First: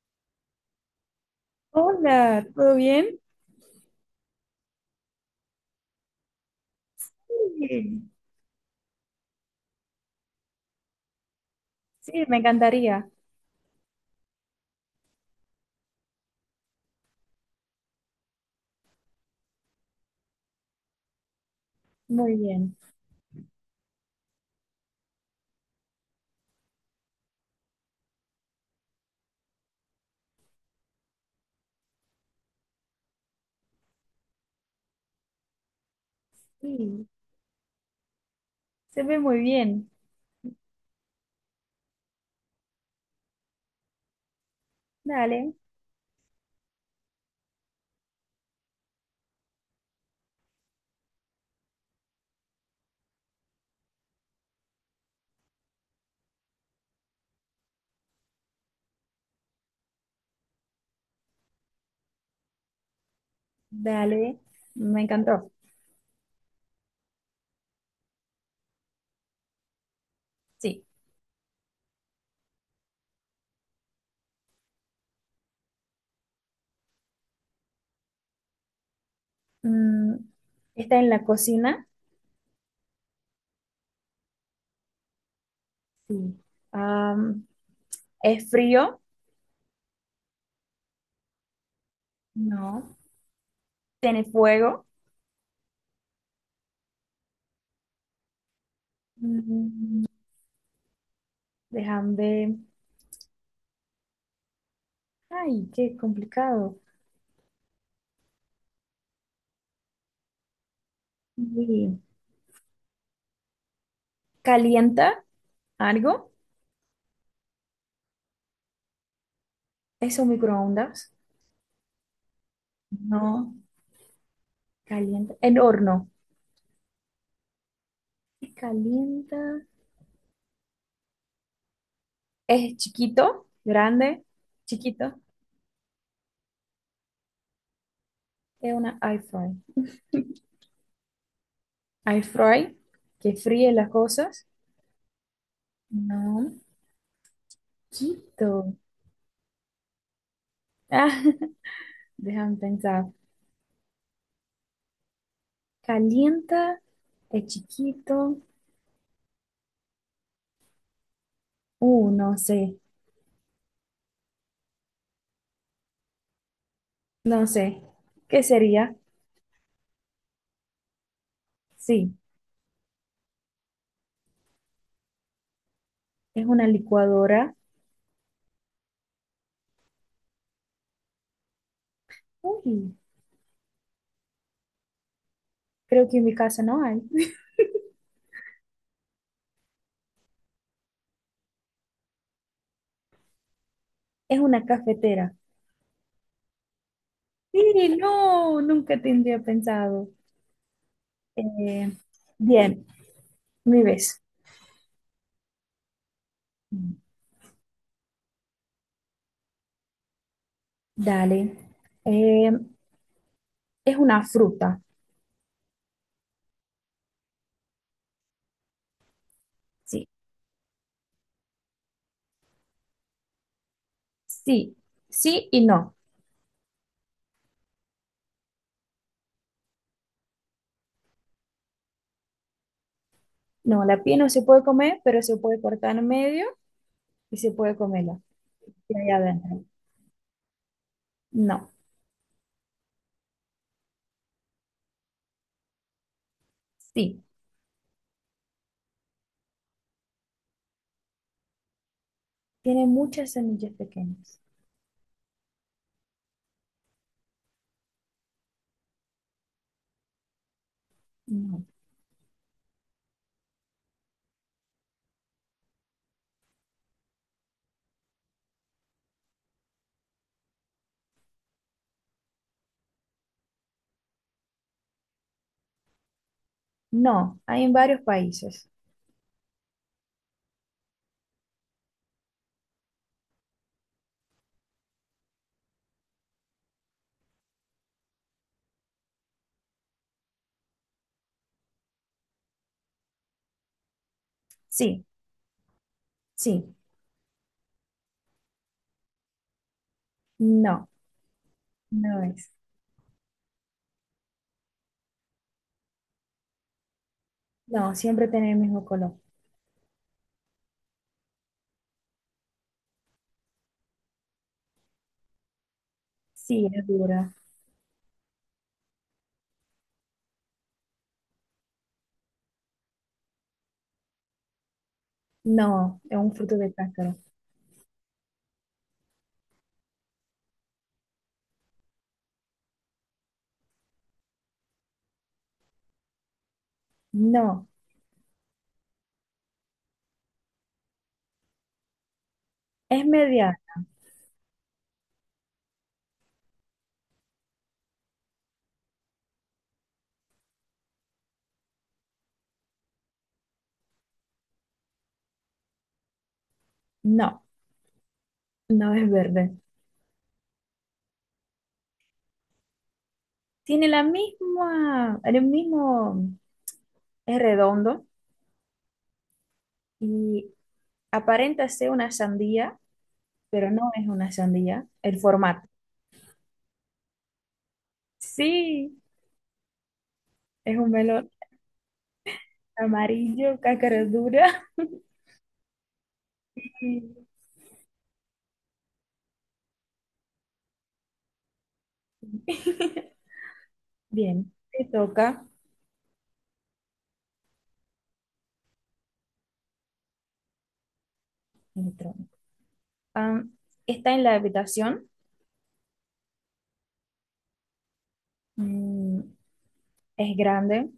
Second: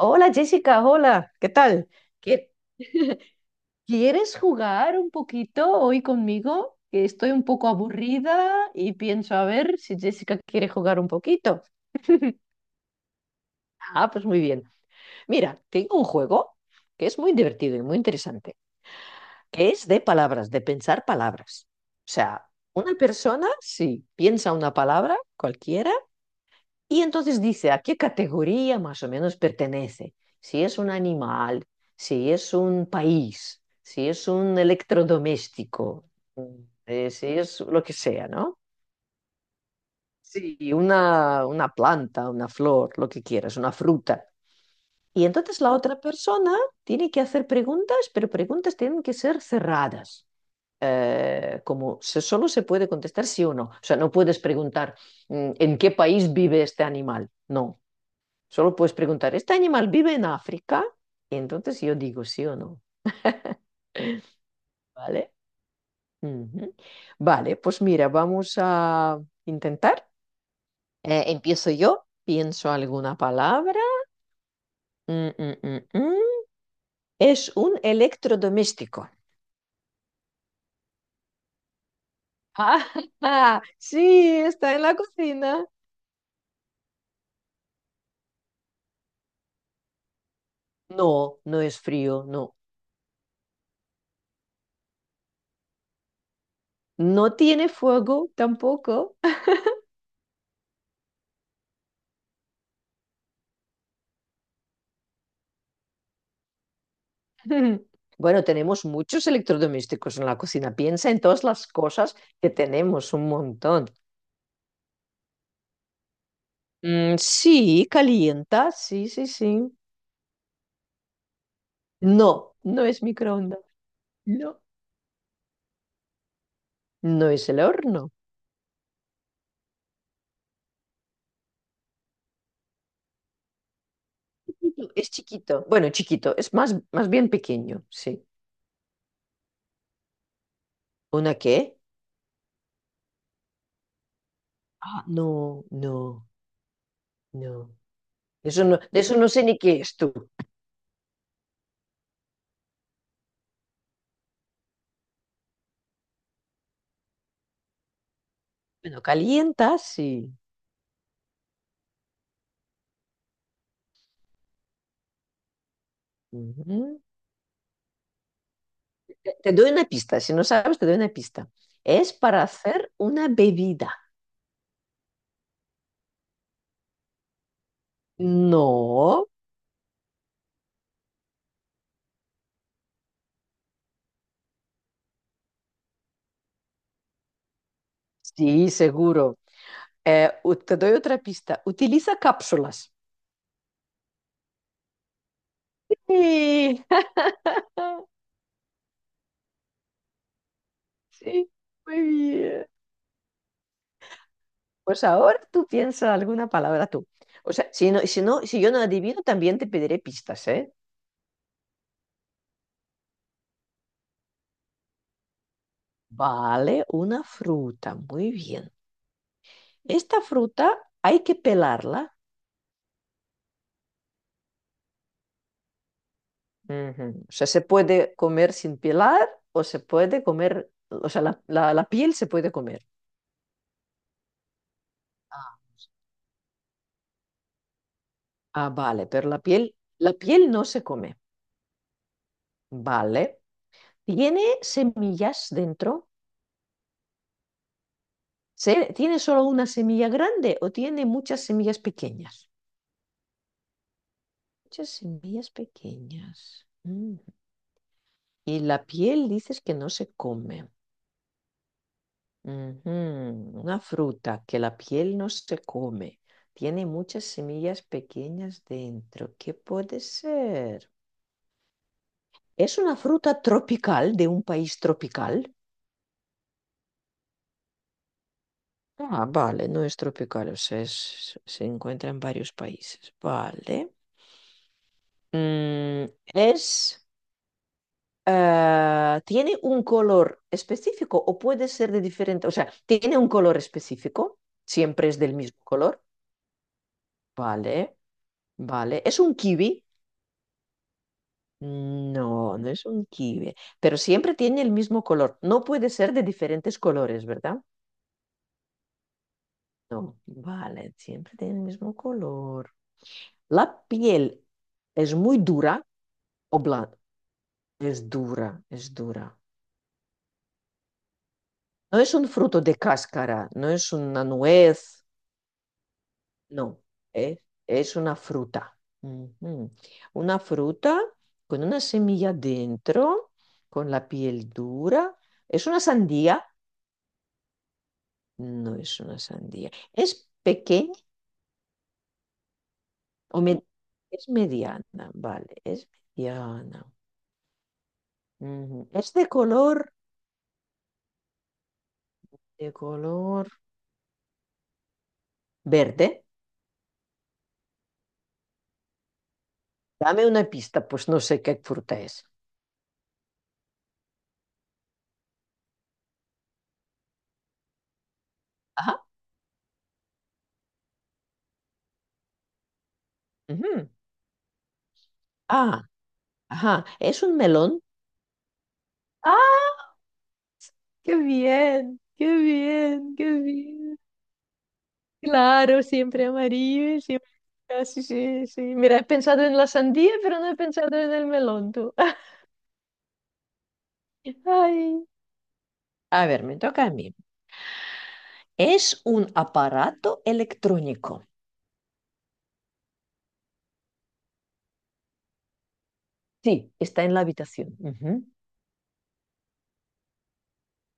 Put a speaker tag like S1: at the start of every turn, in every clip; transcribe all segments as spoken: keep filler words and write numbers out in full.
S1: Hola Jessica, hola, ¿qué tal?
S2: Hola,
S1: ¿Qué?
S2: ¿todo bien?
S1: ¿Quieres jugar un poquito hoy conmigo? Que estoy un poco
S2: Bien.
S1: aburrida y pienso a ver si Jessica quiere jugar un poquito.
S2: Sí, me encantaría.
S1: Ah, pues muy bien. Mira, tengo un juego que es muy divertido y muy interesante, que es de palabras, de pensar palabras. O
S2: Muy
S1: sea,
S2: bien.
S1: una persona, si piensa una palabra cualquiera, y entonces dice a qué categoría más o menos pertenece. Si es un animal, si es un país, si es un electrodoméstico, mm,
S2: Sí,
S1: eh, si es lo que sea, ¿no?
S2: se ve muy bien.
S1: Sí, una, una planta, una flor, lo que quieras, una fruta. Y
S2: Dale,
S1: entonces la otra persona tiene que hacer preguntas, pero preguntas tienen que ser cerradas. Eh, como se- solo se puede contestar sí o no. O sea, no puedes preguntar mm, en qué país vive este animal. No, solo puedes preguntar, ¿este animal vive en África? Y entonces yo digo sí o no.
S2: dale. Me
S1: ¿Vale?
S2: encantó.
S1: Ujú. Vale, pues mira, vamos a intentar.
S2: Sí.
S1: Eh, empiezo yo, pienso alguna palabra. Mm, mm, mm, mm. Es un electrodoméstico.
S2: Mm, Está en la cocina.
S1: Ah, sí, está en la cocina.
S2: Sí. Am, ¿Es frío?
S1: No, no es frío, no.
S2: No. ¿Tiene fuego?
S1: No tiene fuego tampoco.
S2: Mm, Déjame ver. Ay, qué complicado.
S1: Bueno, tenemos muchos electrodomésticos en la cocina. Piensa en todas las
S2: Sí.
S1: cosas que tenemos, un montón.
S2: ¿Calienta algo?
S1: Mm, sí, calienta, sí, sí, sí.
S2: ¿Es un microondas?
S1: No, no es
S2: No.
S1: microondas. No,
S2: ¿Calienta? ¿El horno?
S1: no es el horno.
S2: Sí, ¿calienta? Es chiquito, grande,
S1: Chiquito, es
S2: chiquito.
S1: chiquito. Bueno, chiquito, es más, más bien pequeño, sí.
S2: Es una air fry.
S1: ¿Una qué?
S2: Air fry que fríe las cosas.
S1: Ah, no, no,
S2: No,
S1: no. Eso
S2: chiquito.
S1: no, de eso no sé ni qué es tú.
S2: Ah, déjame pensar. Calienta, es chiquito.
S1: Bueno, calienta, sí.
S2: Uh, no sé,
S1: Ujú.
S2: no sé. ¿Qué sería?
S1: Te te doy una pista, si no sabes, te doy una pista. Es
S2: Sí,
S1: para hacer una bebida.
S2: es una licuadora.
S1: No,
S2: Uy, creo que en mi casa no hay.
S1: sí, seguro. Eh, u- te doy otra pista. Utiliza cápsulas.
S2: Es una cafetera.
S1: Sí,
S2: Sí, no, nunca tendría pensado.
S1: sí,
S2: Eh,
S1: muy bien.
S2: Bien, mi vez.
S1: Pues ahora tú piensa alguna palabra tú. O sea, si no, si no, si yo no adivino, también te pediré pistas, ¿eh?
S2: Dale. Eh, Es una fruta.
S1: Vale, una fruta. Muy bien.
S2: Sí,
S1: Esta fruta hay que pelarla.
S2: sí, sí y no.
S1: Ujú. O sea, se puede comer sin pelar o se puede comer, o sea, la, la- la piel se puede comer.
S2: No, la piel no se puede comer, pero se
S1: Ah,
S2: puede cortar en medio y se puede comerla.
S1: ah,
S2: ¿Y
S1: vale,
S2: hay
S1: pero la
S2: adentro?
S1: piel, la piel no se come.
S2: No,
S1: Vale. ¿Tiene semillas dentro?
S2: sí.
S1: ¿Se- ¿Tiene solo una semilla grande o tiene muchas semillas pequeñas?
S2: Tiene muchas semillas pequeñas.
S1: Muchas semillas pequeñas. Mm. Y la piel dices que no se come.
S2: No,
S1: Ujú, una fruta que la piel no se come. Tiene muchas semillas pequeñas dentro. ¿Qué puede ser? ¿Es una fruta tropical de un país tropical?
S2: no. Hay en varios países.
S1: Ah, vale, no es tropical, o sea, es- se encuentra en varios países. Vale. Mm, es, eh, ¿tiene un color específico o puede ser de diferente? O sea, ¿tiene un color específico?
S2: Sí,
S1: ¿Siempre es del mismo color?
S2: sí.
S1: Vale, vale. ¿Es un kiwi?
S2: No,
S1: Mm,
S2: no es.
S1: No, no es un kiwi, pero siempre tiene el mismo color. No puede ser de diferentes colores, ¿verdad?
S2: No, siempre tiene el mismo color.
S1: No, vale, siempre tiene el mismo color. La piel es muy dura o
S2: Sí, es
S1: blanda.
S2: dura.
S1: Es dura, es dura. No es un fruto de cáscara, no es una nuez,
S2: No, es un fruto de
S1: no,
S2: cáscara.
S1: es, es una fruta. Ujú. Una fruta con una semilla dentro, con la piel dura. Es una sandía.
S2: No,
S1: No es una sandía. ¿Es pequeña
S2: es
S1: o
S2: media.
S1: me- es mediana? Vale, es mediana. Ujú. Es de color, de color verde.
S2: No, no es verde.
S1: Dame una pista, pues no sé qué fruta es.
S2: Tiene la misma, el mismo, es redondo
S1: Ajá.
S2: y aparenta ser una sandía, pero
S1: Ujú.
S2: no es una sandía, el formato.
S1: Ah, ajá. ¿Es un melón?
S2: Sí,
S1: ¡Ah!
S2: es un
S1: ¡Qué
S2: melón
S1: bien! ¡Qué bien! ¡Qué
S2: amarillo,
S1: bien!
S2: cáscara dura.
S1: Claro, siempre amarillo,
S2: Y
S1: siempre... Ah, sí, sí, sí. Mira, he pensado en la sandía, pero no he pensado en el melón, tú.
S2: bien, te
S1: Ay.
S2: toca
S1: A ver, me toca a mí. Es un aparato electrónico.
S2: el tronco. Ah, está en la habitación,
S1: Sí, está en la habitación. Ujú.
S2: mm, es grande,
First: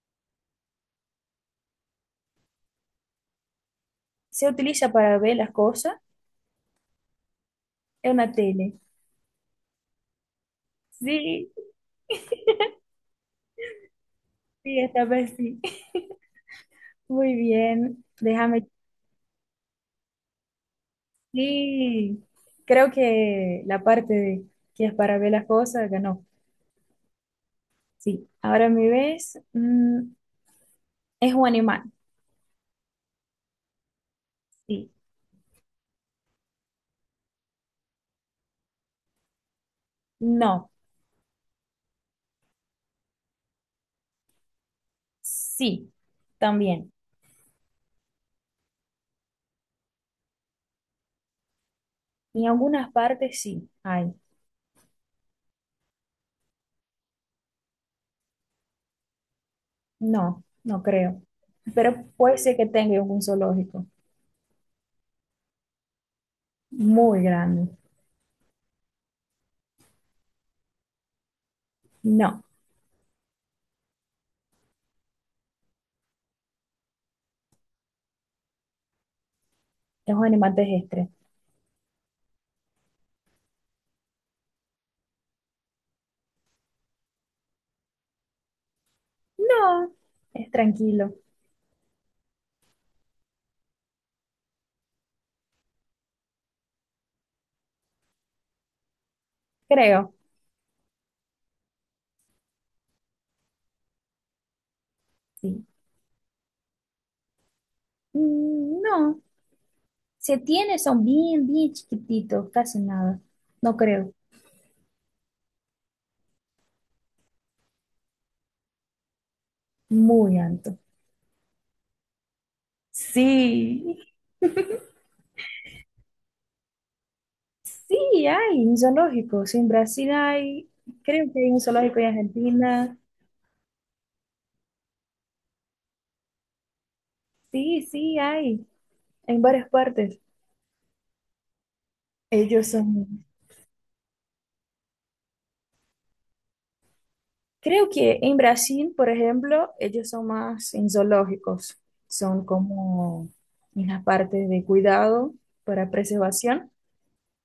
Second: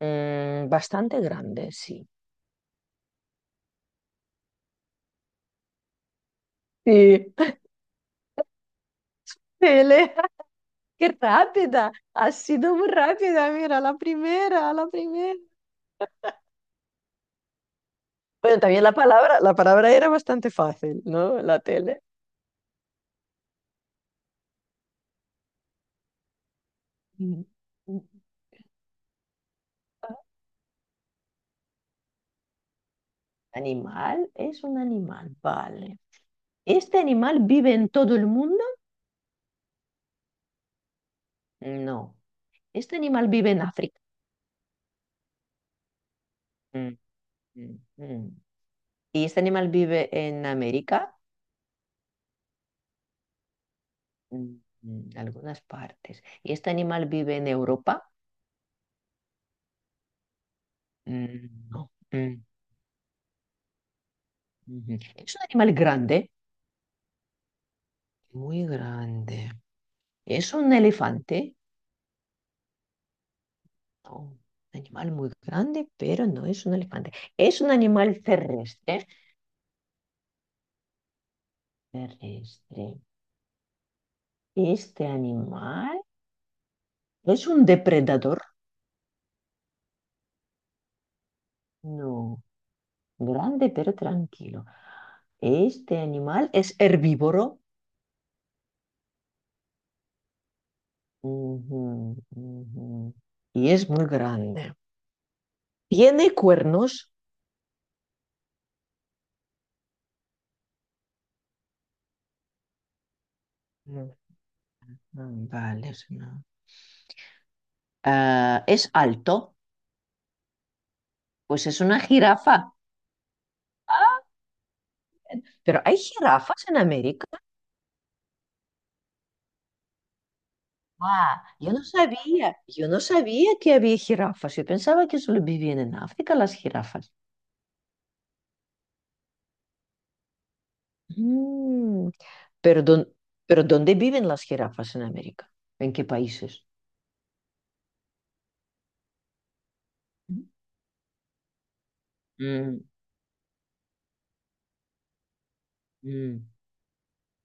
S1: Mm, bastante grande, sí.
S2: se utiliza para ver las cosas,
S1: Sí.
S2: es una tele.
S1: Elena, qué
S2: Sí,
S1: rápida. Ha sido muy rápida. Mira, la primera,
S2: sí,
S1: la
S2: esta vez
S1: primera.
S2: sí. Muy bien,
S1: Bueno,
S2: déjame.
S1: también la palabra, la palabra era bastante fácil, ¿no? La tele.
S2: Sí, creo que la parte de que es para ver las cosas ganó.
S1: Mm.
S2: Sí, ahora me ves. Mm, es un animal.
S1: Animal, es un
S2: Sí.
S1: animal, vale. ¿Este animal vive en todo el mundo?
S2: No.
S1: No. ¿Este animal vive en África?
S2: Sí.
S1: Mm,
S2: También.
S1: mm, mm. ¿Y este animal vive en América?
S2: En algunas partes sí hay.
S1: Mm, mm, algunas partes. ¿Y este animal vive en Europa?
S2: No, no creo.
S1: Mm, no.
S2: Pero puede
S1: Mm,
S2: ser que tenga un zoológico
S1: ujú. Es un animal grande,
S2: muy grande.
S1: muy grande. ¿Es un elefante?
S2: No.
S1: No, un animal muy grande, pero no es un elefante. ¿Es un animal terrestre?
S2: Es un animal terrestre.
S1: Terrestre. ¿Este animal es un depredador?
S2: No. Es tranquilo.
S1: No, grande, pero tranquilo. ¿Este animal es herbívoro?
S2: Creo.
S1: Ujú, ujú. Y es muy grande.
S2: Sí.
S1: ¿Tiene cuernos?
S2: Mm, no. Se tiene, son bien, bien chiquititos, casi nada. No
S1: Mm,
S2: creo.
S1: mm, Vale, es una... Ah, es alto,
S2: Muy alto.
S1: pues es una jirafa.
S2: Sí.
S1: ¿Pero hay jirafas en América?
S2: Sí, hay un zoológico. Sí, en Brasil hay, creo que
S1: Ah,
S2: hay un
S1: yo no
S2: zoológico en
S1: sabía, yo
S2: Argentina.
S1: no sabía que había jirafas. Yo pensaba que solo vivían en África las jirafas.
S2: Sí, sí, hay, en varias partes.
S1: Mm,
S2: Ellos
S1: pero, dón-
S2: son,
S1: pero ¿dónde viven las jirafas en América? ¿En qué países?
S2: creo que en Brasil, por ejemplo, ellos son más en zoológicos. Son
S1: Mm,
S2: como en las partes de cuidado para
S1: mm,
S2: preservación.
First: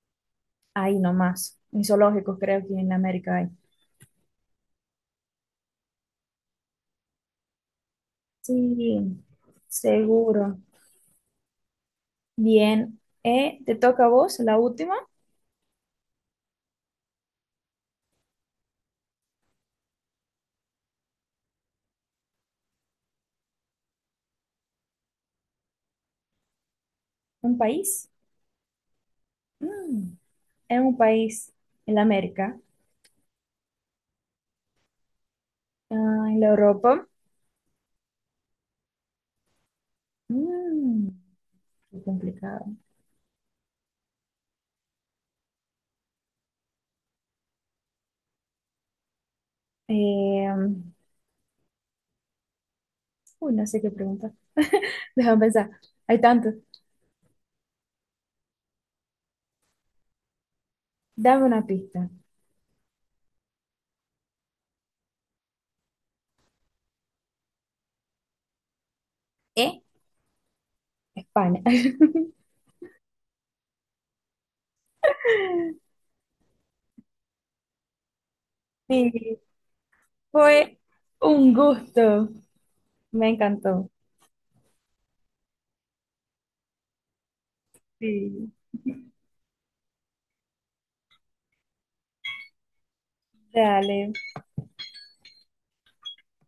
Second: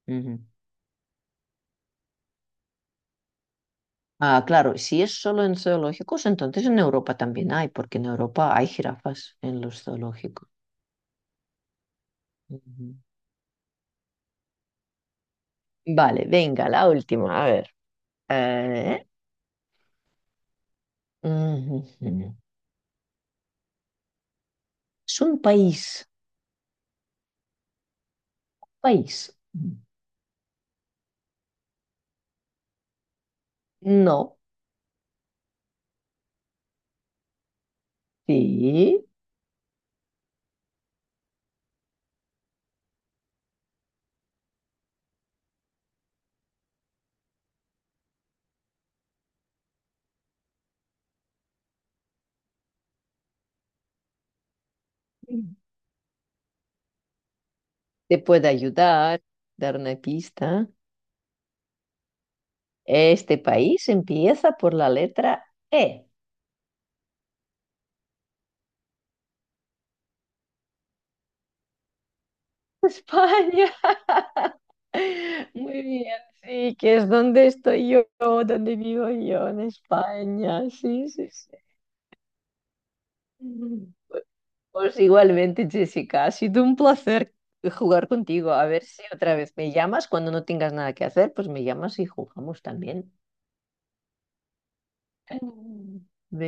S1: ujú.
S2: Ahí nomás, en zoológicos creo que en América hay.
S1: Ah, claro, si es solo en zoológicos, entonces en Europa también hay, porque en Europa hay
S2: Sí,
S1: jirafas en los zoológicos.
S2: seguro.
S1: Ujú.
S2: Bien. Eh, ¿te toca a vos la última?
S1: Vale, venga, la última, a ver. Eh, ujú. Es un país,
S2: ¿Un país?
S1: país.
S2: Mm. ¿En un país en América?
S1: No,
S2: Ah, en la Europa.
S1: sí,
S2: Mm, qué complicado. Eh, Uy, no sé qué pregunta. Déjame pensar. Hay tanto.
S1: te puede ayudar, dar una pista.
S2: Dame una pista.
S1: Este país empieza por la letra E.
S2: ¿Eh? España.
S1: España. Muy bien, sí, que es donde estoy yo, donde vivo
S2: Sí,
S1: yo, en España.
S2: fue
S1: Sí, sí,
S2: un gusto. Me encantó.
S1: sí. Pues igualmente, Jessica, ha sido un placer jugar
S2: Sí.
S1: contigo. A ver si otra vez me llamas cuando no tengas nada que hacer, pues me llamas y jugamos también.
S2: Dale.
S1: Mm. Venga.